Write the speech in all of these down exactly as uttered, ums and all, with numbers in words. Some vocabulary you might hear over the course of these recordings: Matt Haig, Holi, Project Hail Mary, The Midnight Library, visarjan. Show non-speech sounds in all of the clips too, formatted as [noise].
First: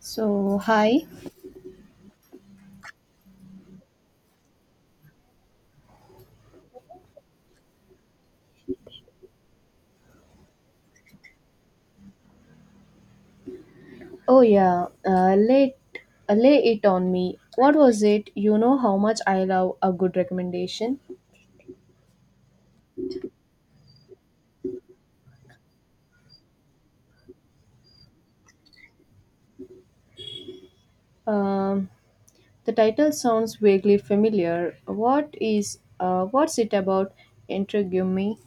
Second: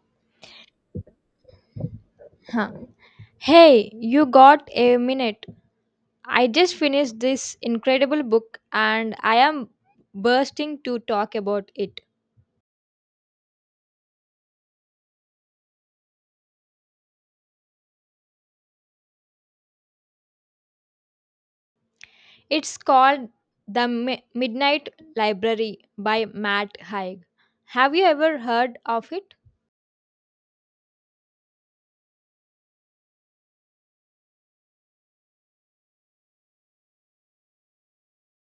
So, hi. Huh. Hey, you got a minute? I just finished this incredible book and I am bursting to talk about it. Oh yeah, uh, lay uh, Lay it on me. What was it? You know how much I love a good recommendation. It's called The Mi- Midnight Library by Matt Haig. Have you ever heard of it? Um, the title sounds vaguely familiar. What is uh, what's it about? Intrigue me.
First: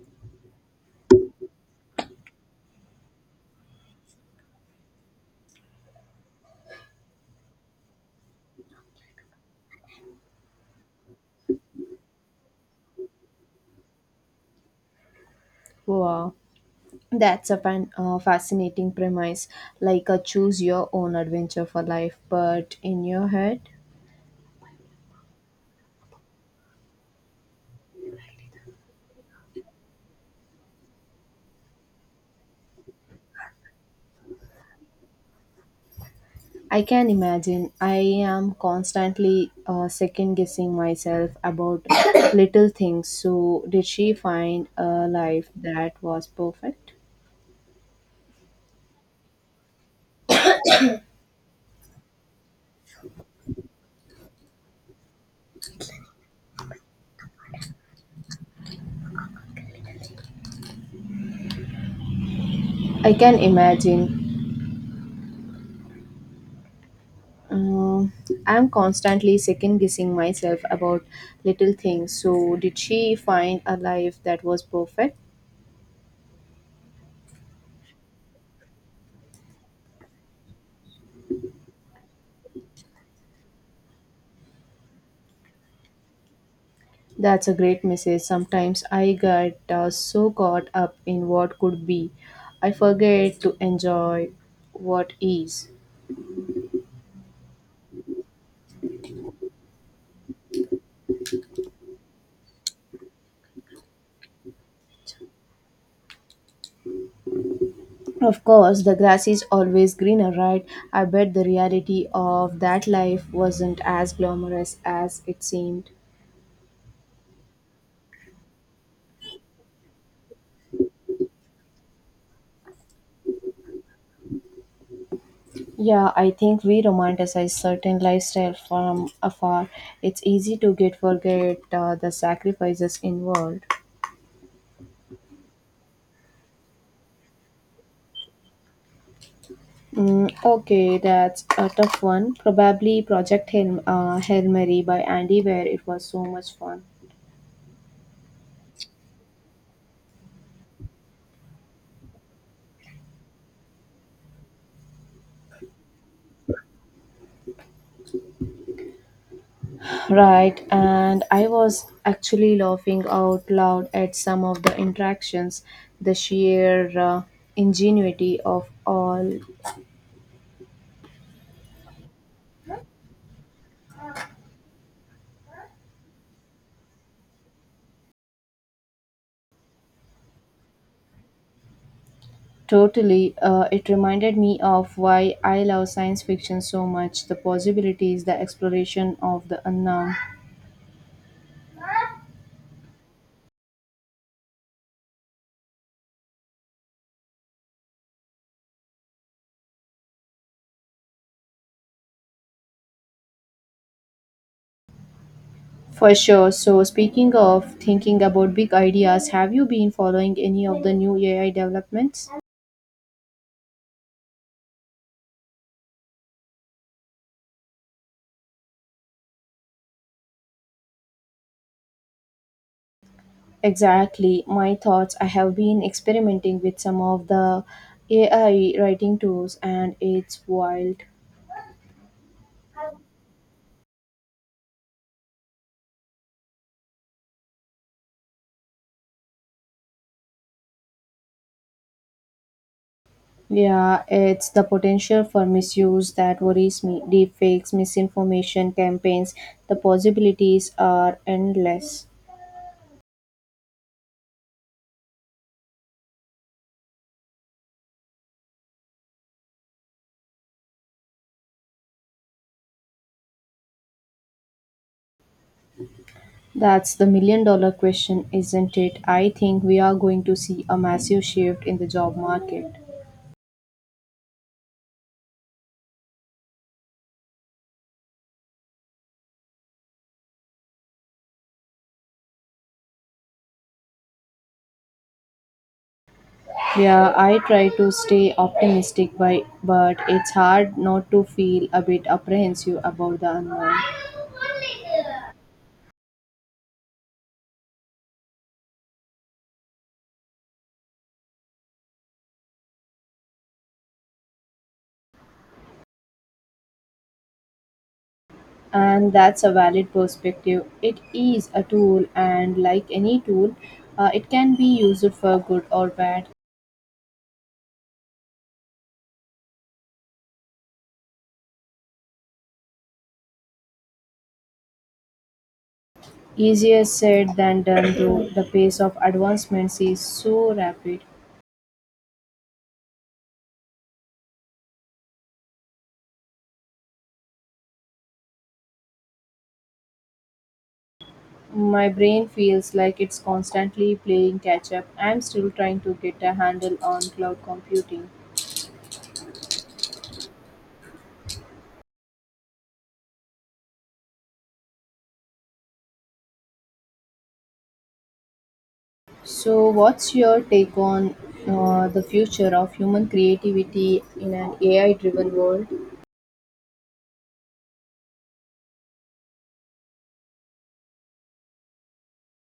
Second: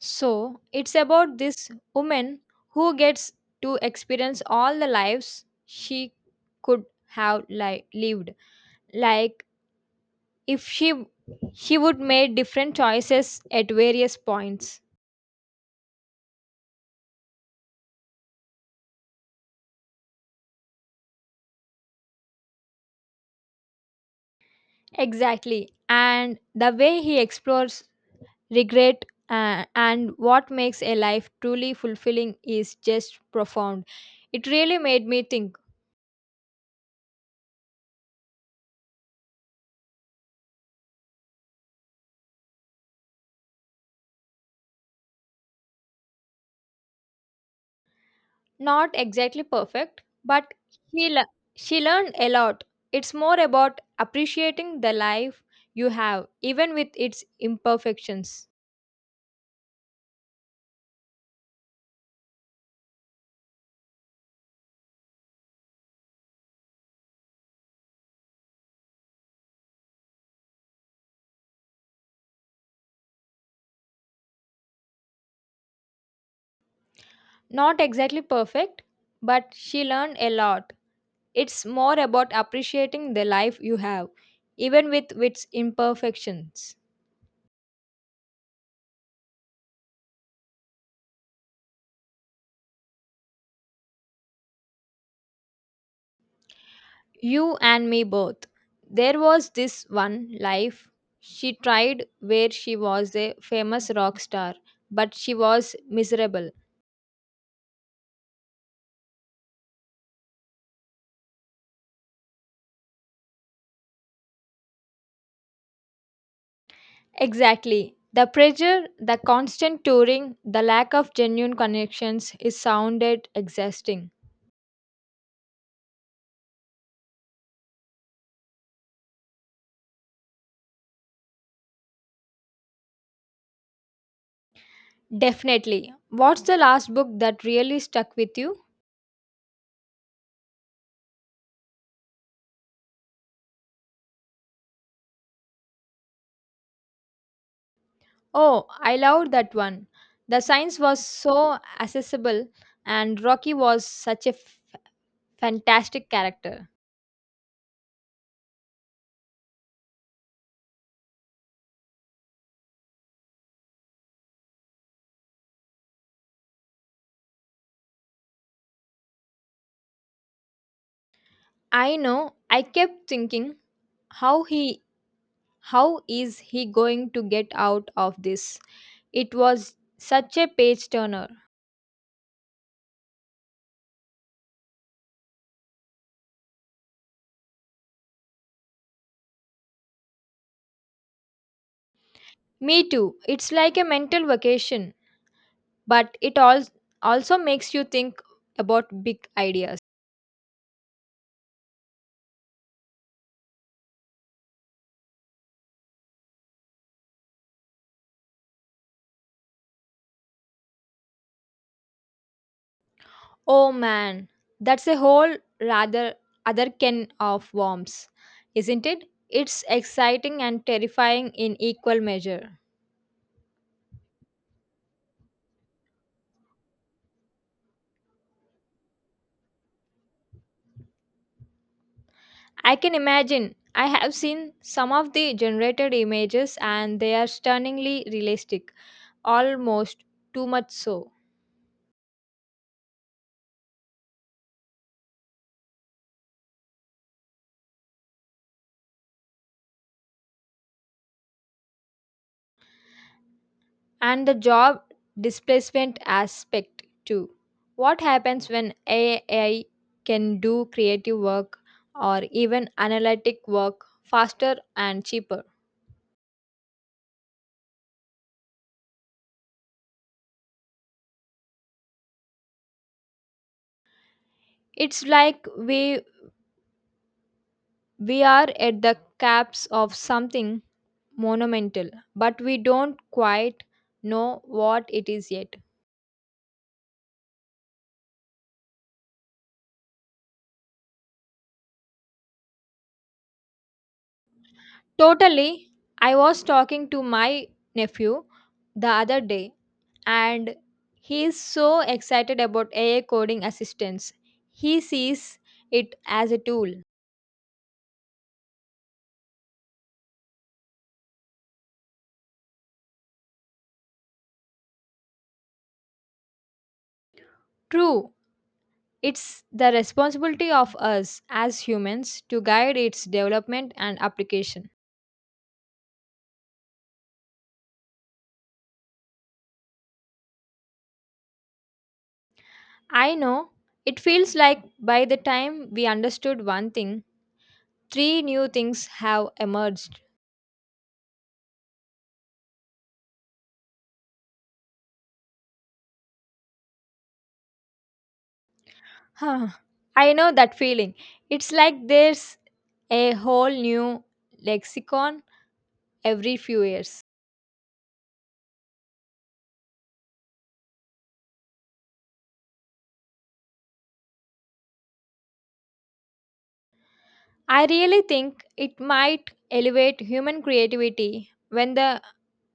So, it's about this woman who gets to experience all the lives she could have li- lived. Like if she she would make different choices at various points. Wow, that's a fan, uh, fascinating premise. Like a choose your own adventure for life, but in your head. Exactly. And the way he explores regret uh, and what makes a life truly fulfilling is just profound. It really made me think. I can imagine. I am constantly uh, second guessing myself about [coughs] little things. So, did she find a life that was perfect? Not exactly perfect, but he le- she learned a lot. It's more about appreciating the life you have, even with its imperfections. I can imagine. Um, I'm constantly second guessing myself about little things. So, did she find a life that was perfect? Not exactly perfect, but she learned a lot. It's more about appreciating the life you have, even with its imperfections. That's a great message. Sometimes I get uh, so caught up in what could be, I forget to enjoy what is. You and me both. There was this one life she tried where she was a famous rock star, but she was miserable. Of course, the grass is always greener, right? I bet the reality of that life wasn't as glamorous as it seemed. Exactly. The pressure, the constant touring, the lack of genuine connections is sounded exhausting. Yeah, I think we romanticize certain lifestyle from afar. It's easy to get forget uh, the sacrifices involved. Definitely. What's the last book that really stuck with you? Mm, okay, that's a tough one. Probably Project Hail, uh, Hail Mary by Andy Weir. It was so much fun. Oh, I loved that one. The science was so accessible, and Rocky was such a f- fantastic character. Right, and I was actually laughing out loud at some of the interactions, the sheer uh, ingenuity of all. I know. I kept thinking, how he, how is he going to get out of this? It was such a page turner. Totally, uh, it reminded me of why I love science fiction so much the possibilities, the exploration of the unknown. Me too. It's like a mental vacation, but it all also makes you think about big ideas. For sure. So, speaking of thinking about big ideas, have you been following any of the new A I developments? Oh man, that's a whole rather other can of worms, isn't it? It's exciting and terrifying in equal measure. Exactly, my thoughts. I have been experimenting with some of the A I writing tools and it's wild. I can imagine. I have seen some of the generated images and they are stunningly realistic, almost too much so. Yeah, it's the potential for misuse that worries me. Deepfakes, misinformation campaigns, the possibilities are endless. And the job displacement aspect, too. What happens when A I can do creative work or even analytic work faster and cheaper? That's the million dollar question, isn't it? I think we are going to see a massive shift in the job market. It's like we, we are at the caps of something monumental, but we don't quite know what it is yet. Yeah, I try to stay optimistic, by, but it's hard not to feel a bit apprehensive about the unknown. Totally. I was talking to my nephew the other day, and he is so excited about A I coding assistance. He sees it as a tool. And that's a valid perspective. It is a tool, and like any tool, uh, it can be used for good or bad. True, it's the responsibility of us as humans to guide its development and application. Easier said than done, though the pace of advancements is so rapid. I know it feels like by the time we understood one thing, three new things have emerged. My brain feels like it's constantly playing catch up. I'm still trying to get a handle on cloud computing. Huh, I know that feeling. It's like there's a whole new lexicon every few years. So, what's your take on uh, the future of human creativity in an A I driven world? I really think it might elevate human creativity when the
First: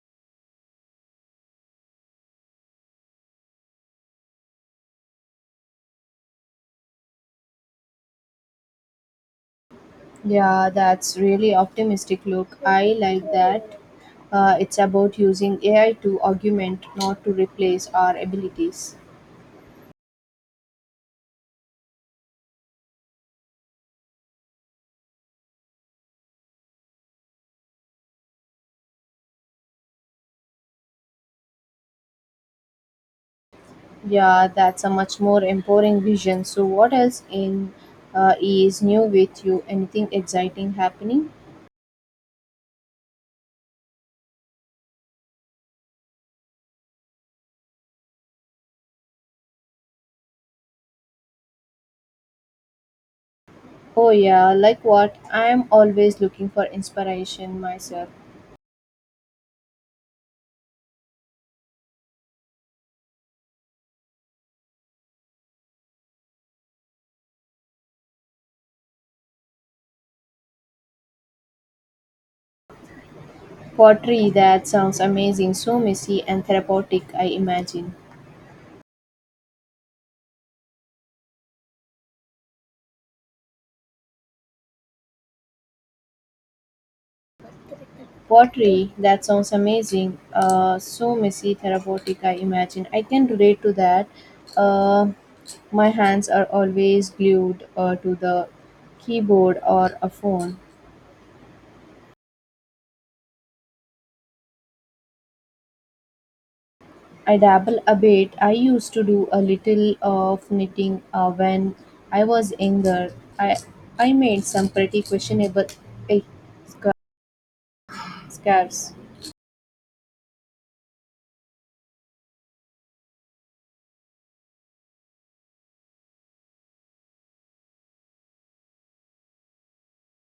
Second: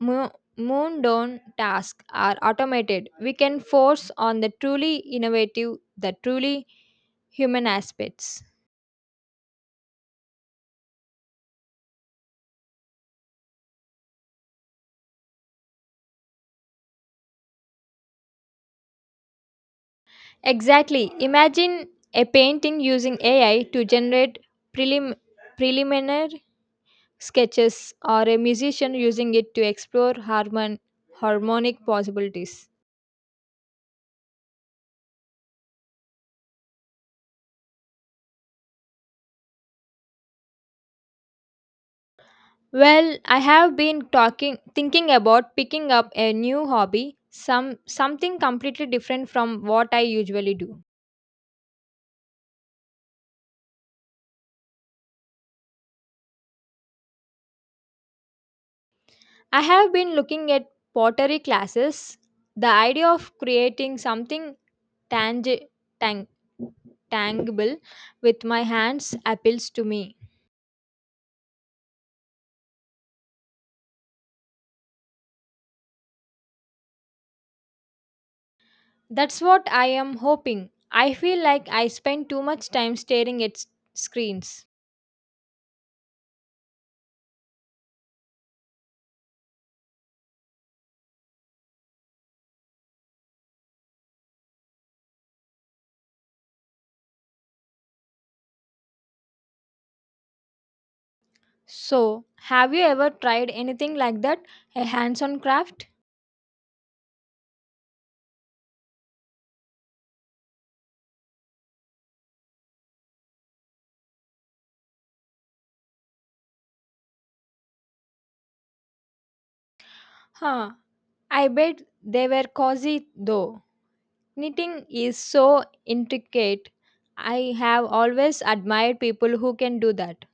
mo- mundane tasks are automated. We can force on the truly innovative, the truly human aspects. Yeah, that's really optimistic look. I like that. Uh, it's about using A I to augment, not to replace our abilities. Exactly. Imagine a painting using A I to generate prelim- preliminary sketches, or a musician using it to explore harmon- harmonic possibilities. Yeah, that's a much more empowering vision. So, what else in uh, is new with you? Anything exciting happening? Well, I have been talking thinking about picking up a new hobby, some something completely different from what I usually do. Oh yeah, like what? I'm always looking for inspiration myself. I have been looking at pottery classes. The idea of creating something tangi- tang- tangible with my hands appeals to me. Pottery, that sounds amazing. So messy and therapeutic, I imagine. That's what I am hoping. I feel like I spend too much time staring at s- screens. Pottery, that sounds amazing. Uh, so messy, therapeutic, I imagine. I can relate to that. Uh, my hands are always glued uh, to the keyboard or a phone. So, have you ever tried anything like that? A hands on craft? I dabble a bit. I used to do a little of knitting uh, when I was younger. I I made some pretty questionable eh, sca- scarves. Huh, I bet they were cozy though. Knitting is so intricate. I have always admired people who can do that.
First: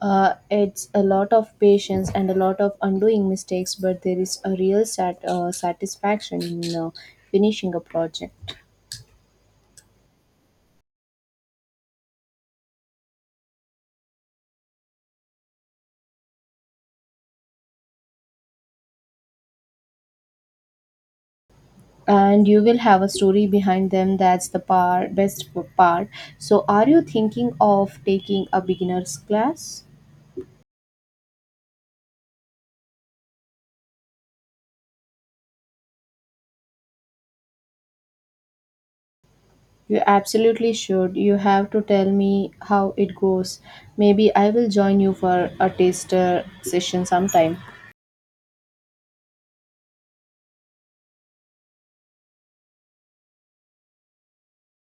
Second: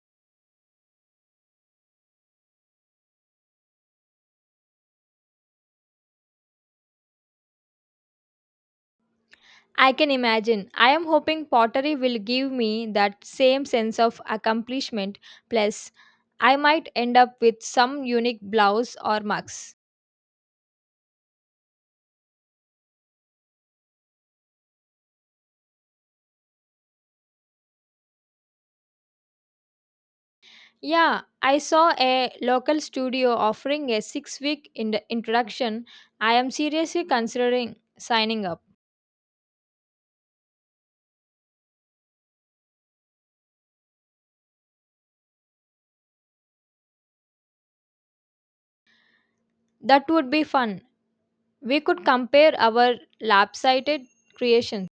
Uh, it's a lot of patience and a lot of undoing mistakes, but there is a real sat- uh, satisfaction in uh, finishing a project. I can imagine. I am hoping pottery will give me that same sense of accomplishment. Plus, I might end up with some unique blouse or mugs. And you will have a story behind them. That's the par- best part. So, are you thinking of taking a beginner's class? Yeah, I saw a local studio offering a six week in introduction. I am seriously considering signing up. You absolutely should. You have to tell me how it goes. Maybe I will join you for a taster session sometime. That would be fun. We could compare our lopsided creations.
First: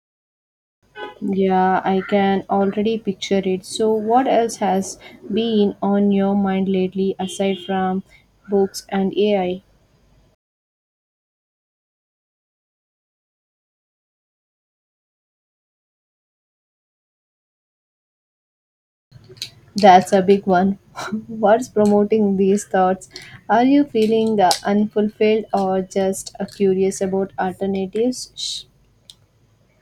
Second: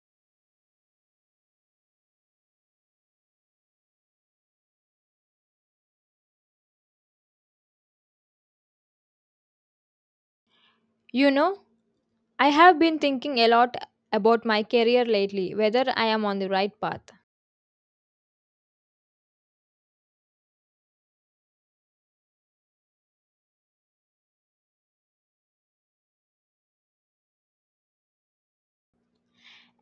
Yeah, I can already picture it. So, what else has been on your mind lately aside from books and A I? You know, I have been thinking a lot about my career lately, whether I am on the right path. That's a big one. [laughs] What's promoting these thoughts? Are you feeling uh, unfulfilled or just uh, curious about alternatives? Sh-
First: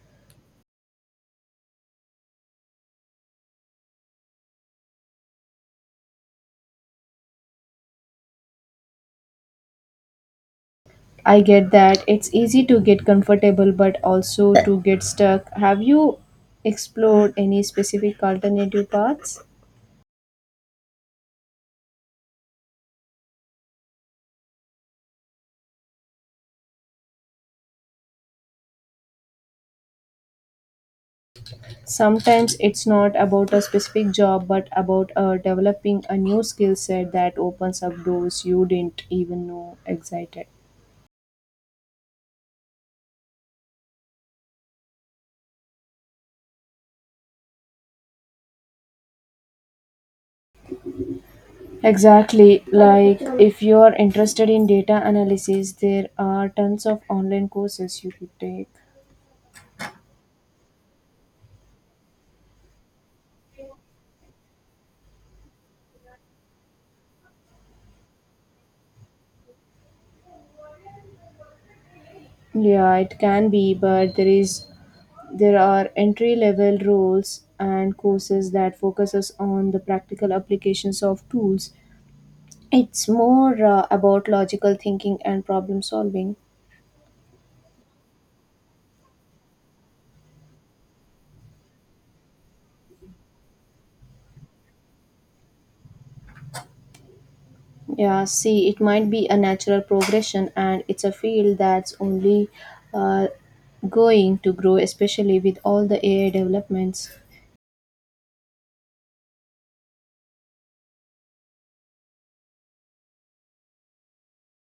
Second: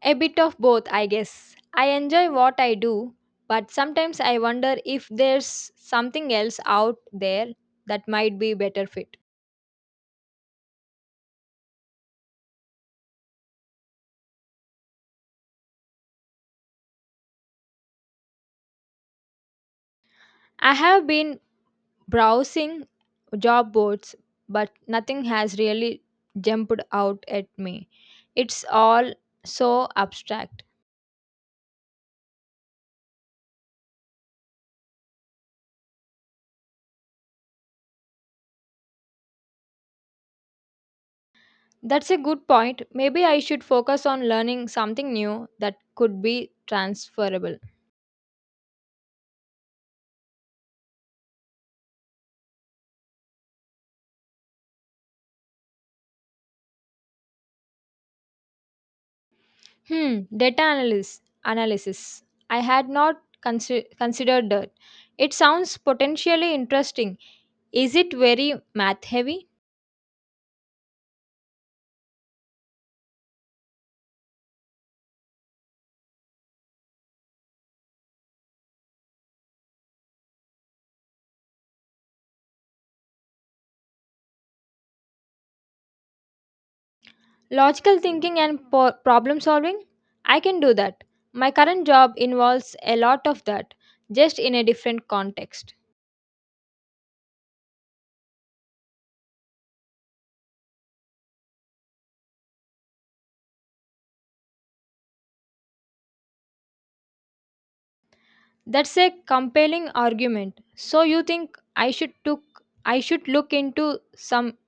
A bit of both, I guess. I enjoy what I do, but sometimes I wonder if there's something else out there that might be better fit. I get that. It's easy to get comfortable but also to get stuck. Have you explored any specific alternative paths? I have been browsing job boards, but nothing has really jumped out at me. It's all so abstract. Sometimes it's not about a specific job, but about uh, developing a new skill set that opens up doors you didn't even know existed. That's a good point. Maybe I should focus on learning something new that could be transferable. Exactly, like if you are interested in data analysis, there are tons of online courses you could take. Hmm, data analysis. Analysis. I had not consi- considered that. It sounds potentially interesting. Is it very math heavy? Yeah, it can be, but there is there are entry level roles and courses that focuses on the practical applications of tools. It's more uh, about logical thinking and problem solving. Logical thinking and po- problem solving? I can do that. My current job involves a lot of that, just in a different context. Yeah, see, it might be a natural progression, and it's a field that's only uh, going to grow, especially with all the A I developments. That's a compelling argument. So you think I should took I should look into some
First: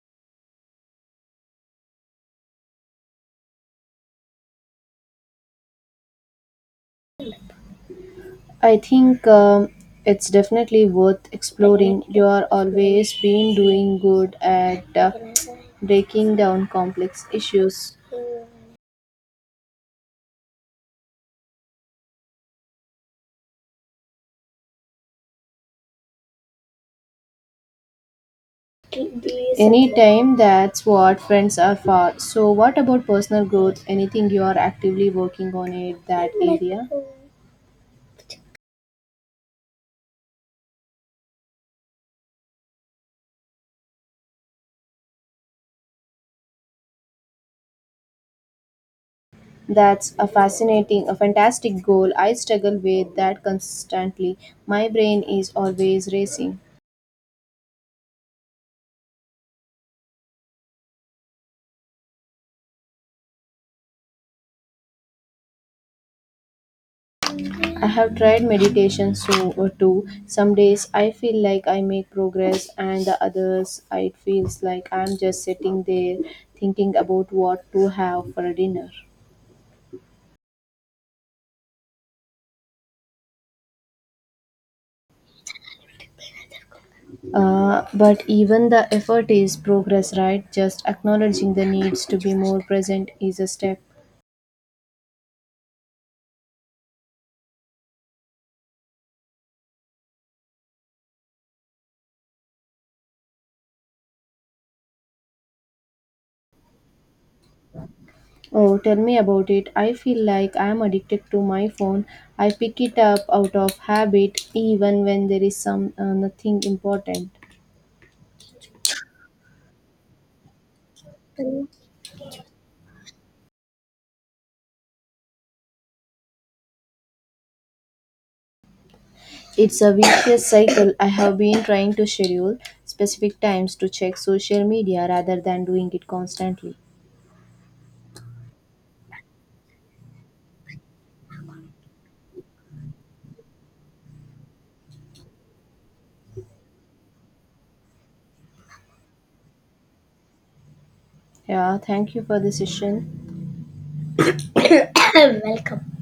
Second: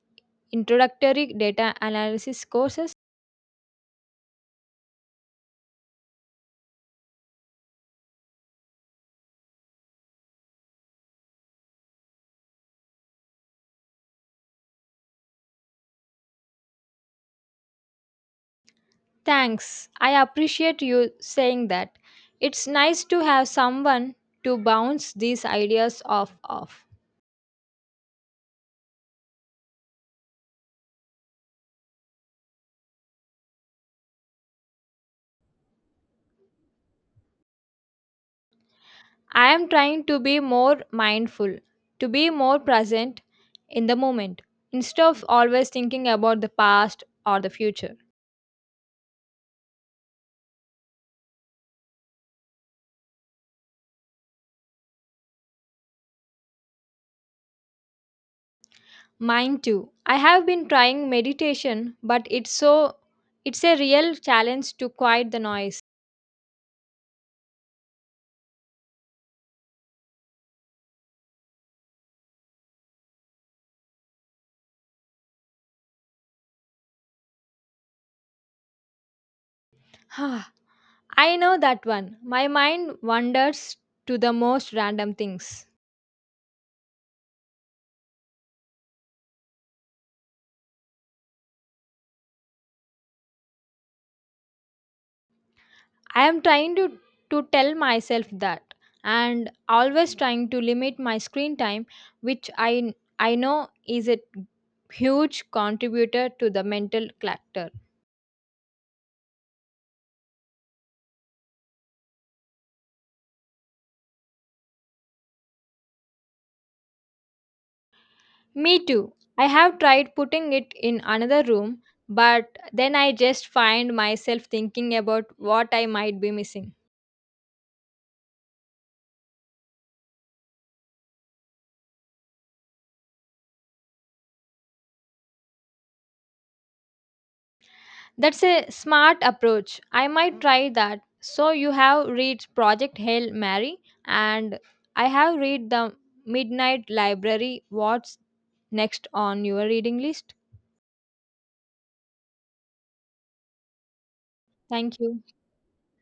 introductory data analysis courses? I think um, It's definitely worth exploring. You are always been doing good at uh, breaking down complex issues. Thanks. I appreciate you saying that. It's nice to have someone to bounce these ideas off of. Anytime that's what friends are for. So, what about personal growth? Anything you are actively working on it that area? I am trying to be more mindful, to be more present in the moment, instead of always thinking about the past or the future. That's a fascinating, a fantastic goal. I struggle with that constantly. My brain is always racing. Mine too. I have been trying meditation, but it's so it's a real challenge to quiet the noise. I have tried meditation so or too. Some days I feel like I make progress and the others it feels like I'm just sitting there thinking about what to have for dinner. [sighs] I know that one. My mind wanders to the most random things. Uh, but even the effort is progress, right? Just acknowledging the needs to be more present is a step. I am trying to to tell myself that and always trying to limit my screen time which I I know is a huge contributor to the mental clutter. Oh, tell me about it. I feel like I am addicted to my phone. I pick it up out of habit even when there is some uh, nothing important. Me too. I have tried putting it in another room but then I just find myself thinking about what I might be missing. It's a vicious cycle. I have been trying to schedule specific times to check social media rather than doing it constantly. That's a smart approach. I might try that. So you have read Project Hail Mary and I have read The Midnight Library. What's next on your reading list? Yeah, thank you for the session. Thank [coughs] you. Welcome.